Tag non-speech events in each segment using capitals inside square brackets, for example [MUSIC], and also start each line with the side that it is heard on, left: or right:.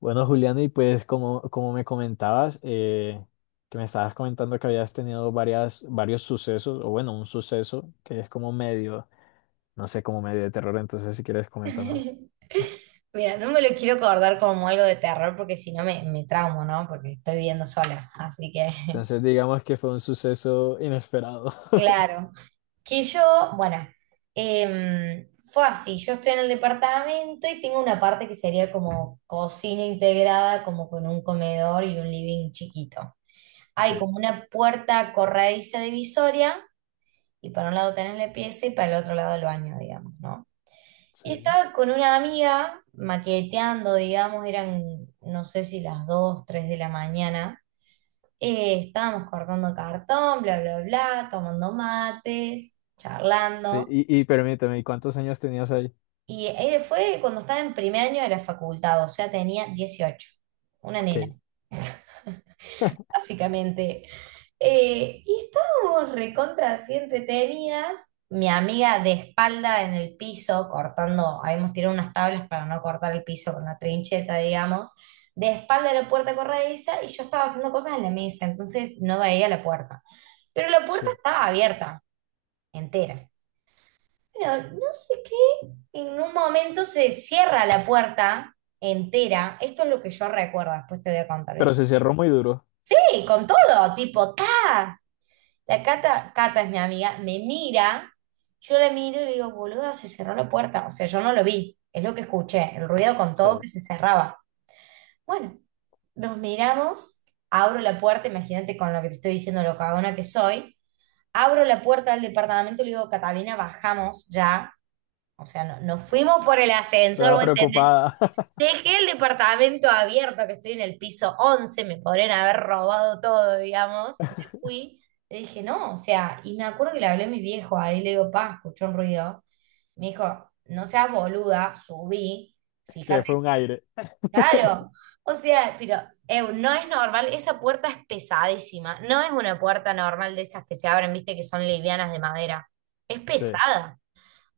left: Bueno, Julián, y pues como me comentabas, que me estabas comentando que habías tenido varios sucesos, o bueno, un suceso que es como medio, no sé, como medio de terror, entonces si quieres
right: [LAUGHS]
left: coméntamelo.
right: Mira, no me lo quiero acordar como algo de terror porque si no me traumo, ¿no? Porque estoy viviendo sola, así que,
left: Entonces digamos que fue un suceso inesperado.
right: [LAUGHS]
left: [LAUGHS]
right: claro. Que yo, bueno, fue así, yo estoy en el departamento y tengo una parte que sería como cocina integrada, como con un comedor y un living chiquito. Hay
left: Sí,
right: como una puerta corrediza divisoria y para un lado tenés la pieza y para el otro lado el baño, digamos, ¿no? Y
left: sí.
right: estaba con una amiga maqueteando, digamos, eran, no sé si las 2 3 de la mañana. Estábamos cortando cartón, bla, bla, bla, tomando mates,
left: Sí,
right: charlando.
left: y, y permíteme, ¿y cuántos años tenías ahí?
right: Y él fue cuando estaba en primer año de la facultad, o sea, tenía 18, una nena,
left: Ok,
right: [LAUGHS]
left: [LAUGHS]
right: básicamente. Y estábamos recontra así entretenidas. Mi amiga de espalda en el piso, cortando, habíamos tirado unas tablas para no cortar el piso con la trincheta, digamos, de espalda a la puerta corrediza y yo estaba haciendo cosas en la mesa, entonces no veía la puerta. Pero la puerta
left: sí.
right: estaba abierta, entera. Bueno, no sé qué, en un momento se cierra la puerta entera. Esto es lo que yo recuerdo, después te voy a contar
left: Pero
right: bien.
left: se cerró muy duro.
right: Sí, con todo, tipo, ta. La Cata, Cata es mi amiga, me mira, yo la miro y le digo, boluda, se cerró la puerta. O sea, yo no lo vi, es lo que escuché, el ruido con
left: Sí.
right: todo que se cerraba. Bueno, nos miramos, abro la puerta, imagínate con lo que te estoy diciendo, lo cagona que soy. Abro la puerta del departamento y le digo, Catalina, bajamos ya. O sea, no, nos fuimos por el ascensor,
left: Toda
right: ¿vos entendés?
left: preocupada,
right: Dejé el departamento abierto, que estoy en el piso 11 me podrían haber robado todo, digamos. Me fui, le dije, no, o sea, y me acuerdo que le hablé a mi viejo, ahí le digo, pa, escuchó un ruido. Me dijo, no seas boluda, subí,
left: [LAUGHS] que
right: fíjate,
left: fue un aire.
right: claro. O sea, pero eu, no es normal, esa puerta es pesadísima, no es una puerta normal de esas que se abren, viste, que son livianas de madera, es
left: Sí.
right: pesada.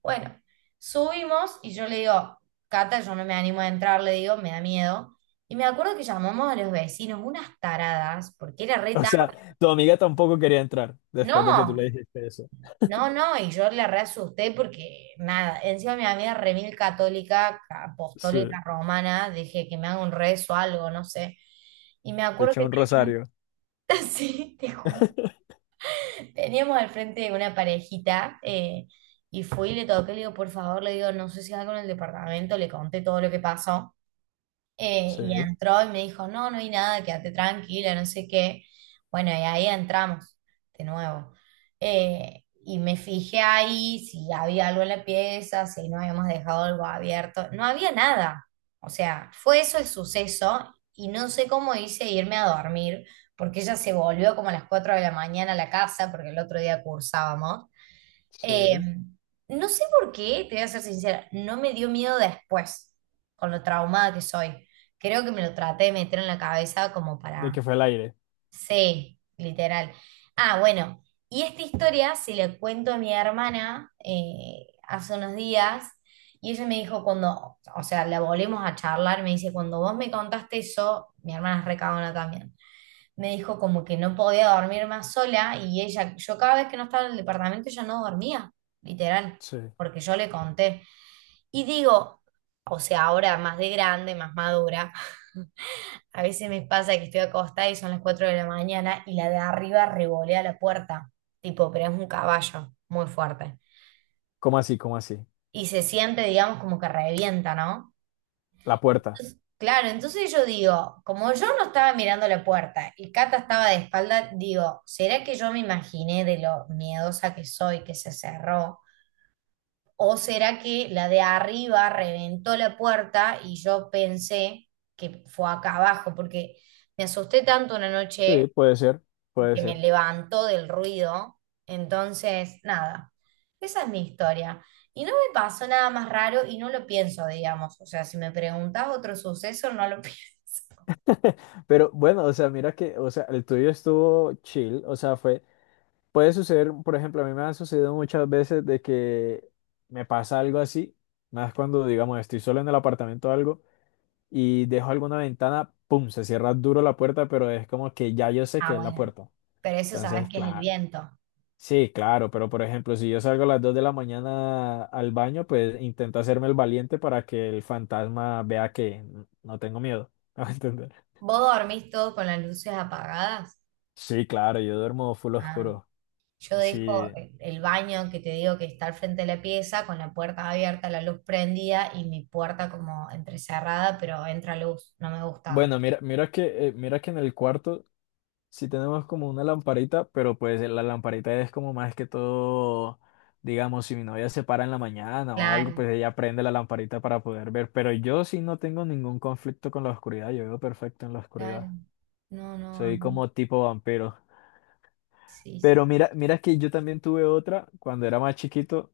right: Bueno, subimos y yo le digo, Cata, yo no me animo a entrar, le digo, me da miedo. Y me acuerdo que llamamos a los vecinos, unas taradas, porque era re
left: O
right: tarde.
left: sea, tu amiga tampoco quería entrar después de que tú
right: No,
left: le dijiste eso.
right: no, no, y yo le re asusté porque nada, encima mi amiga re mil católica,
left: Sí.
right: apostólica romana, dije que me haga un rezo o algo, no sé. Y me
left: Te
right: acuerdo
left: eché
right: que
left: un
right: teníamos,
left: rosario.
right: [LAUGHS] sí, te juro,
left: [LAUGHS]
right: teníamos al frente una parejita, y fui y le toqué, le digo, por favor, le digo, no sé si algo en el departamento, le conté todo lo que pasó. Y
left: Sí,
right: entró y me dijo, no, no hay nada, quédate tranquila, no sé qué. Bueno, y ahí entramos de nuevo. Y me fijé ahí si había algo en la pieza, si no habíamos dejado algo abierto. No había nada. O sea, fue eso el suceso y no sé cómo hice irme a dormir, porque ella se volvió como a las 4 de la mañana a la casa, porque el otro día cursábamos. Eh,
left: sí.
right: no sé por qué, te voy a ser sincera, no me dio miedo después, con lo traumada que soy. Creo que me lo traté de meter en la cabeza como
left: De
right: para,
left: que fue el aire.
right: sí, literal. Ah, bueno, y esta historia se la cuento a mi hermana hace unos días y ella me dijo cuando, o sea, la volvemos a charlar, me dice, cuando vos me contaste eso, mi hermana es recabona también, me dijo como que no podía dormir más sola y ella, yo cada vez que no estaba en el departamento ella no dormía, literal,
left: Sí.
right: porque yo le conté. Y digo, o sea, ahora más de grande, más madura, [LAUGHS] a veces me pasa que estoy acostada y son las 4 de la mañana y la de arriba revolea la puerta, tipo, pero es un caballo muy fuerte.
left: ¿Cómo así? ¿Cómo así?
right: Y se siente, digamos, como que revienta, ¿no?
left: La puerta.
right: Claro, entonces yo digo, como yo no estaba mirando la puerta y Cata estaba de espalda, digo, ¿será que yo me imaginé de lo miedosa que soy que se cerró? ¿O será que la de arriba reventó la puerta y yo pensé que fue acá abajo? Porque me asusté tanto una
left: Sí,
right: noche
left: puede ser. Puede
right: que me
left: ser.
right: levantó del ruido. Entonces, nada, esa es mi historia. Y no me pasó nada más raro y no lo pienso, digamos. O sea, si me preguntás otro suceso, no lo [LAUGHS] pienso.
left: Pero bueno, o sea, mira que, o sea, el tuyo estuvo chill, o sea, fue, puede suceder. Por ejemplo, a mí me ha sucedido muchas veces de que me pasa algo así, más cuando, digamos, estoy solo en el apartamento o algo y dejo alguna ventana, pum, se cierra duro la puerta, pero es como que ya yo sé que
right: Ah,
left: es la
right: bueno,
left: puerta.
right: pero eso sabes
left: Entonces,
right: que es el
left: claro.
right: viento.
left: Sí, claro, pero por ejemplo, si yo salgo a las 2 de la mañana al baño, pues intento hacerme el valiente para que el fantasma vea que no tengo miedo. [LAUGHS] ¿Me va a entender?
right: ¿Vos dormís todo con las luces apagadas?
left: Sí, claro, yo duermo full
right: Ah,
left: oscuro.
right: yo dejo
left: Sí.
right: el baño que te digo que está al frente de la pieza con la puerta abierta, la luz prendida y mi puerta como entrecerrada, pero entra luz, no me gusta.
left: Bueno, mira que, mira que en el cuarto sí tenemos como una lamparita, pero pues la lamparita es como más que todo, digamos, si mi novia se para en la mañana o algo,
right: Claro,
left: pues ella prende la lamparita para poder ver. Pero yo sí no tengo ningún conflicto con la oscuridad, yo veo perfecto en la oscuridad.
right: claro. No, no, a
left: Soy
right: mí-
left: como tipo vampiro.
right: Sí, sí.
left: Pero mira que yo también tuve otra cuando era más chiquito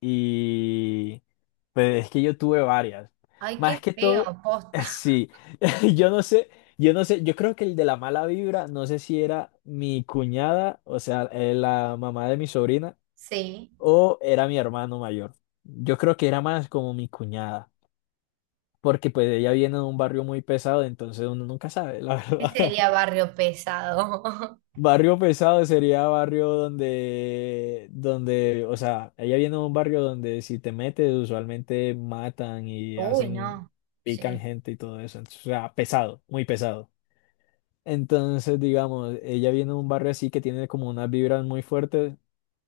left: y pues es que yo tuve varias.
right: Ay,
left: Más
right: qué
left: que
right: feo,
left: todo,
right: posta.
left: [LAUGHS]
right: [LAUGHS]
left: sí, [LAUGHS] yo no sé, yo no sé, yo creo que el de la mala vibra, no sé si era mi cuñada, o sea, la mamá de mi sobrina,
right: Sí,
left: o era mi hermano mayor. Yo creo que era más como mi cuñada, porque pues ella viene de un barrio muy pesado, entonces uno nunca sabe, la [LAUGHS]
right: ¿qué
left: verdad.
right: sería barrio pesado?
left: Barrio pesado sería barrio o sea, ella viene de un barrio donde si te metes usualmente matan
right: [LAUGHS]
left: y
right: Uy,
left: hacen,
right: no,
left: pican
right: sí.
left: gente y todo eso. Entonces, o sea, pesado, muy pesado. Entonces, digamos, ella viene de un barrio así que tiene como unas vibras muy fuertes.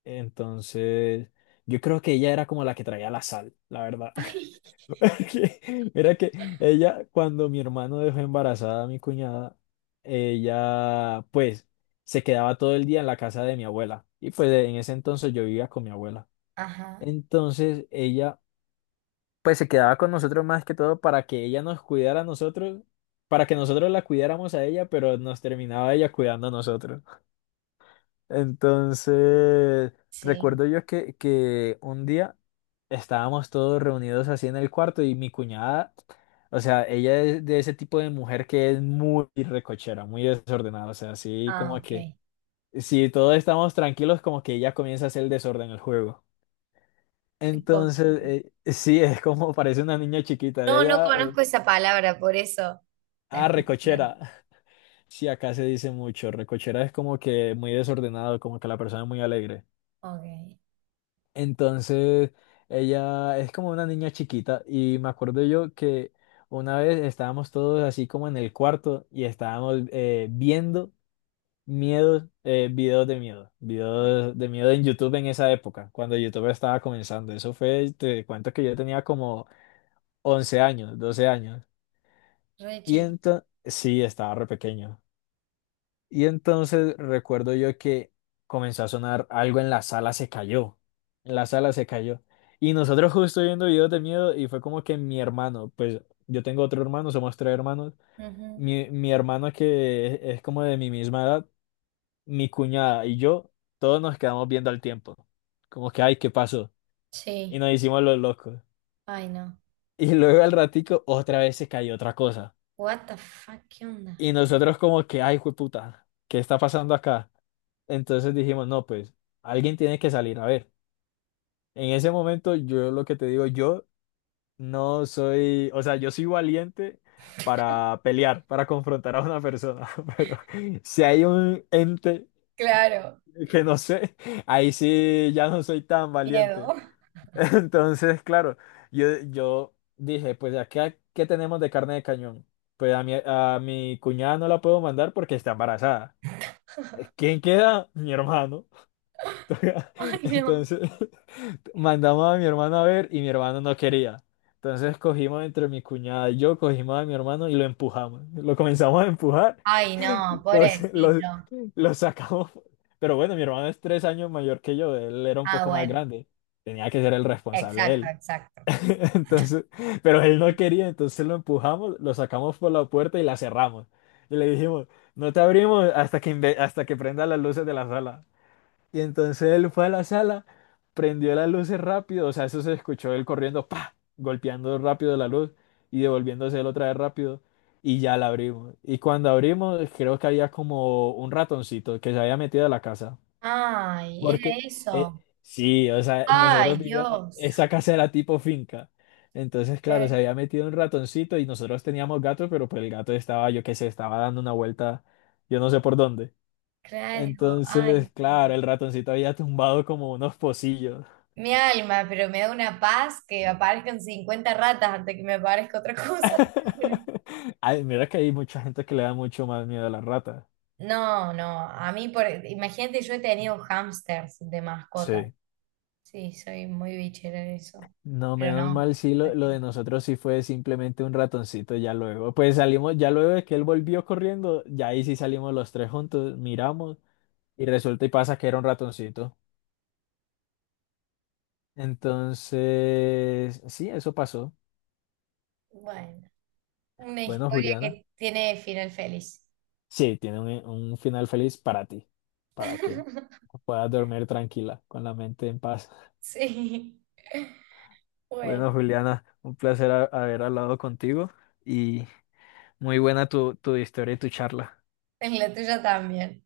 left: Entonces, yo creo que ella era como la que traía la sal, la verdad.
right: [LAUGHS] Ay.
left: [LAUGHS] Era que ella, cuando mi hermano dejó embarazada a mi cuñada, ella pues se quedaba todo el día en la casa de mi abuela. Y pues en ese entonces yo vivía con mi abuela.
right: Ajá,
left: Entonces ella pues se quedaba con nosotros más que todo para que ella nos cuidara a nosotros, para que nosotros la cuidáramos a ella, pero nos terminaba ella cuidando a nosotros. Entonces,
right: sí.
left: recuerdo yo que un día estábamos todos reunidos así en el cuarto y mi cuñada, o sea, ella es de ese tipo de mujer que es muy recochera, muy desordenada, o sea, así
right: Ah,
left: como
right: ok.
left: que si todos estamos tranquilos, como que ella comienza a hacer el desorden el juego. Entonces,
right: Ricochete.
left: sí, es como parece una niña chiquita, ella
right: No, no
left: ya,
right: conozco esa palabra, por eso la
left: ah,
right: explicaron.
left: recochera. [LAUGHS] Sí, acá se dice mucho, recochera es como que muy desordenado, como que la persona es muy alegre.
right: Ok,
left: Entonces, ella es como una niña chiquita y me acuerdo yo que una vez estábamos todos así como en el cuarto y estábamos viendo miedos,
right: ok.
left: videos de miedo en YouTube en esa época, cuando YouTube estaba comenzando. Eso fue, te cuento que yo tenía como 11 años, 12 años.
right: Re
left: Y
right: chiquito.
left: entonces, sí, estaba re pequeño. Y entonces recuerdo yo que comenzó a sonar algo en la sala, se cayó. En la sala se cayó. Y nosotros justo viendo videos de miedo y fue como que mi hermano, pues yo tengo otro hermano, somos tres hermanos.
right: Ujú.
left: Mi hermano es como de mi misma edad, mi cuñada y yo, todos nos quedamos viendo al tiempo. Como que, ay, ¿qué pasó? Y
right: Sí.
left: nos hicimos los locos.
right: Ay, no.
left: Y luego al ratico otra vez se cayó otra cosa.
right: What the fuck, ¿qué onda?
left: Y nosotros como que, ay, jueputa, ¿qué está pasando acá? Entonces dijimos, no, pues alguien tiene que salir. A ver, en ese momento yo lo que te digo, yo no soy, o sea, yo soy valiente para pelear, para confrontar a una persona, [LAUGHS] pero si hay un ente
right: Claro,
left: que no sé, ahí sí ya no soy tan
right: miedo.
left: valiente.
right: [LAUGHS]
left: [LAUGHS] Entonces, claro, yo dije, pues ¿a ¿qué, qué tenemos de carne de cañón? Pues a a mi cuñada no la puedo mandar porque está embarazada. ¿Quién queda? Mi hermano. [LAUGHS]
right: Ay, no.
left: Entonces... mandamos a mi hermano a ver y mi hermano no quería. Entonces cogimos entre mi cuñada y yo, cogimos a mi hermano y lo empujamos. Lo comenzamos a empujar,
right: Ay,
left: [LAUGHS]
right: no,
left: lo, lo,
right: pobrecito.
left: lo sacamos. Pero bueno, mi hermano es 3 años mayor que yo, él era un
right: Ah,
left: poco más
right: bueno.
left: grande. Tenía que ser el responsable
right: Exacto,
left: él.
right: exacto.
left: [LAUGHS] Entonces, pero él no quería, entonces lo empujamos, lo sacamos por la puerta y la cerramos. Y le dijimos, no te abrimos hasta hasta que prenda las luces de la sala. Y entonces él fue a la sala, prendió las luces rápido, o sea, eso se escuchó él corriendo, pa, golpeando rápido la luz y devolviéndose él otra vez rápido y ya la abrimos. Y cuando abrimos, creo que había como un ratoncito que se había metido a la casa,
right: Ay, era
left: porque eh,
right: eso.
left: sí, o sea,
right: Ay,
left: nosotros vivíamos,
right: Dios.
left: esa casa era tipo finca. Entonces, claro, se
right: Eh,
left: había metido un ratoncito y nosotros teníamos gatos, pero pues el gato estaba, yo qué sé, estaba dando una vuelta, yo no sé por dónde.
right: Claro, ay,
left: Entonces,
right: no.
left: claro, el ratoncito había tumbado como unos pocillos.
right: Mi alma, pero me da una paz que aparezcan 50 ratas antes que me aparezca otra cosa, te juro.
left: [LAUGHS] Ay, mira que hay mucha gente que le da mucho más miedo a las ratas.
right: No, no, a mí, por, imagínate, yo he tenido hámsters de mascota.
left: Sí.
right: Sí, soy muy bichera en eso.
left: No,
right: Pero
left: menos
right: no,
left: mal, sí, lo
right: prefiero-
left: de nosotros sí fue simplemente un ratoncito ya luego. Pues salimos, ya luego de que él volvió corriendo, ya ahí sí salimos los tres juntos, miramos y resulta y pasa que era un ratoncito. Entonces, sí, eso pasó.
right: bueno, una
left: Bueno,
right: historia
left: Juliana.
right: que tiene final feliz.
left: Sí, tiene un final feliz para ti, para que
right: [LAUGHS]
left: puedas dormir tranquila, con la mente en paz. [LAUGHS]
right: Sí,
left: Bueno,
right: bueno,
left: Juliana, un placer haber hablado contigo y muy buena tu historia y tu charla.
right: en la tuya también.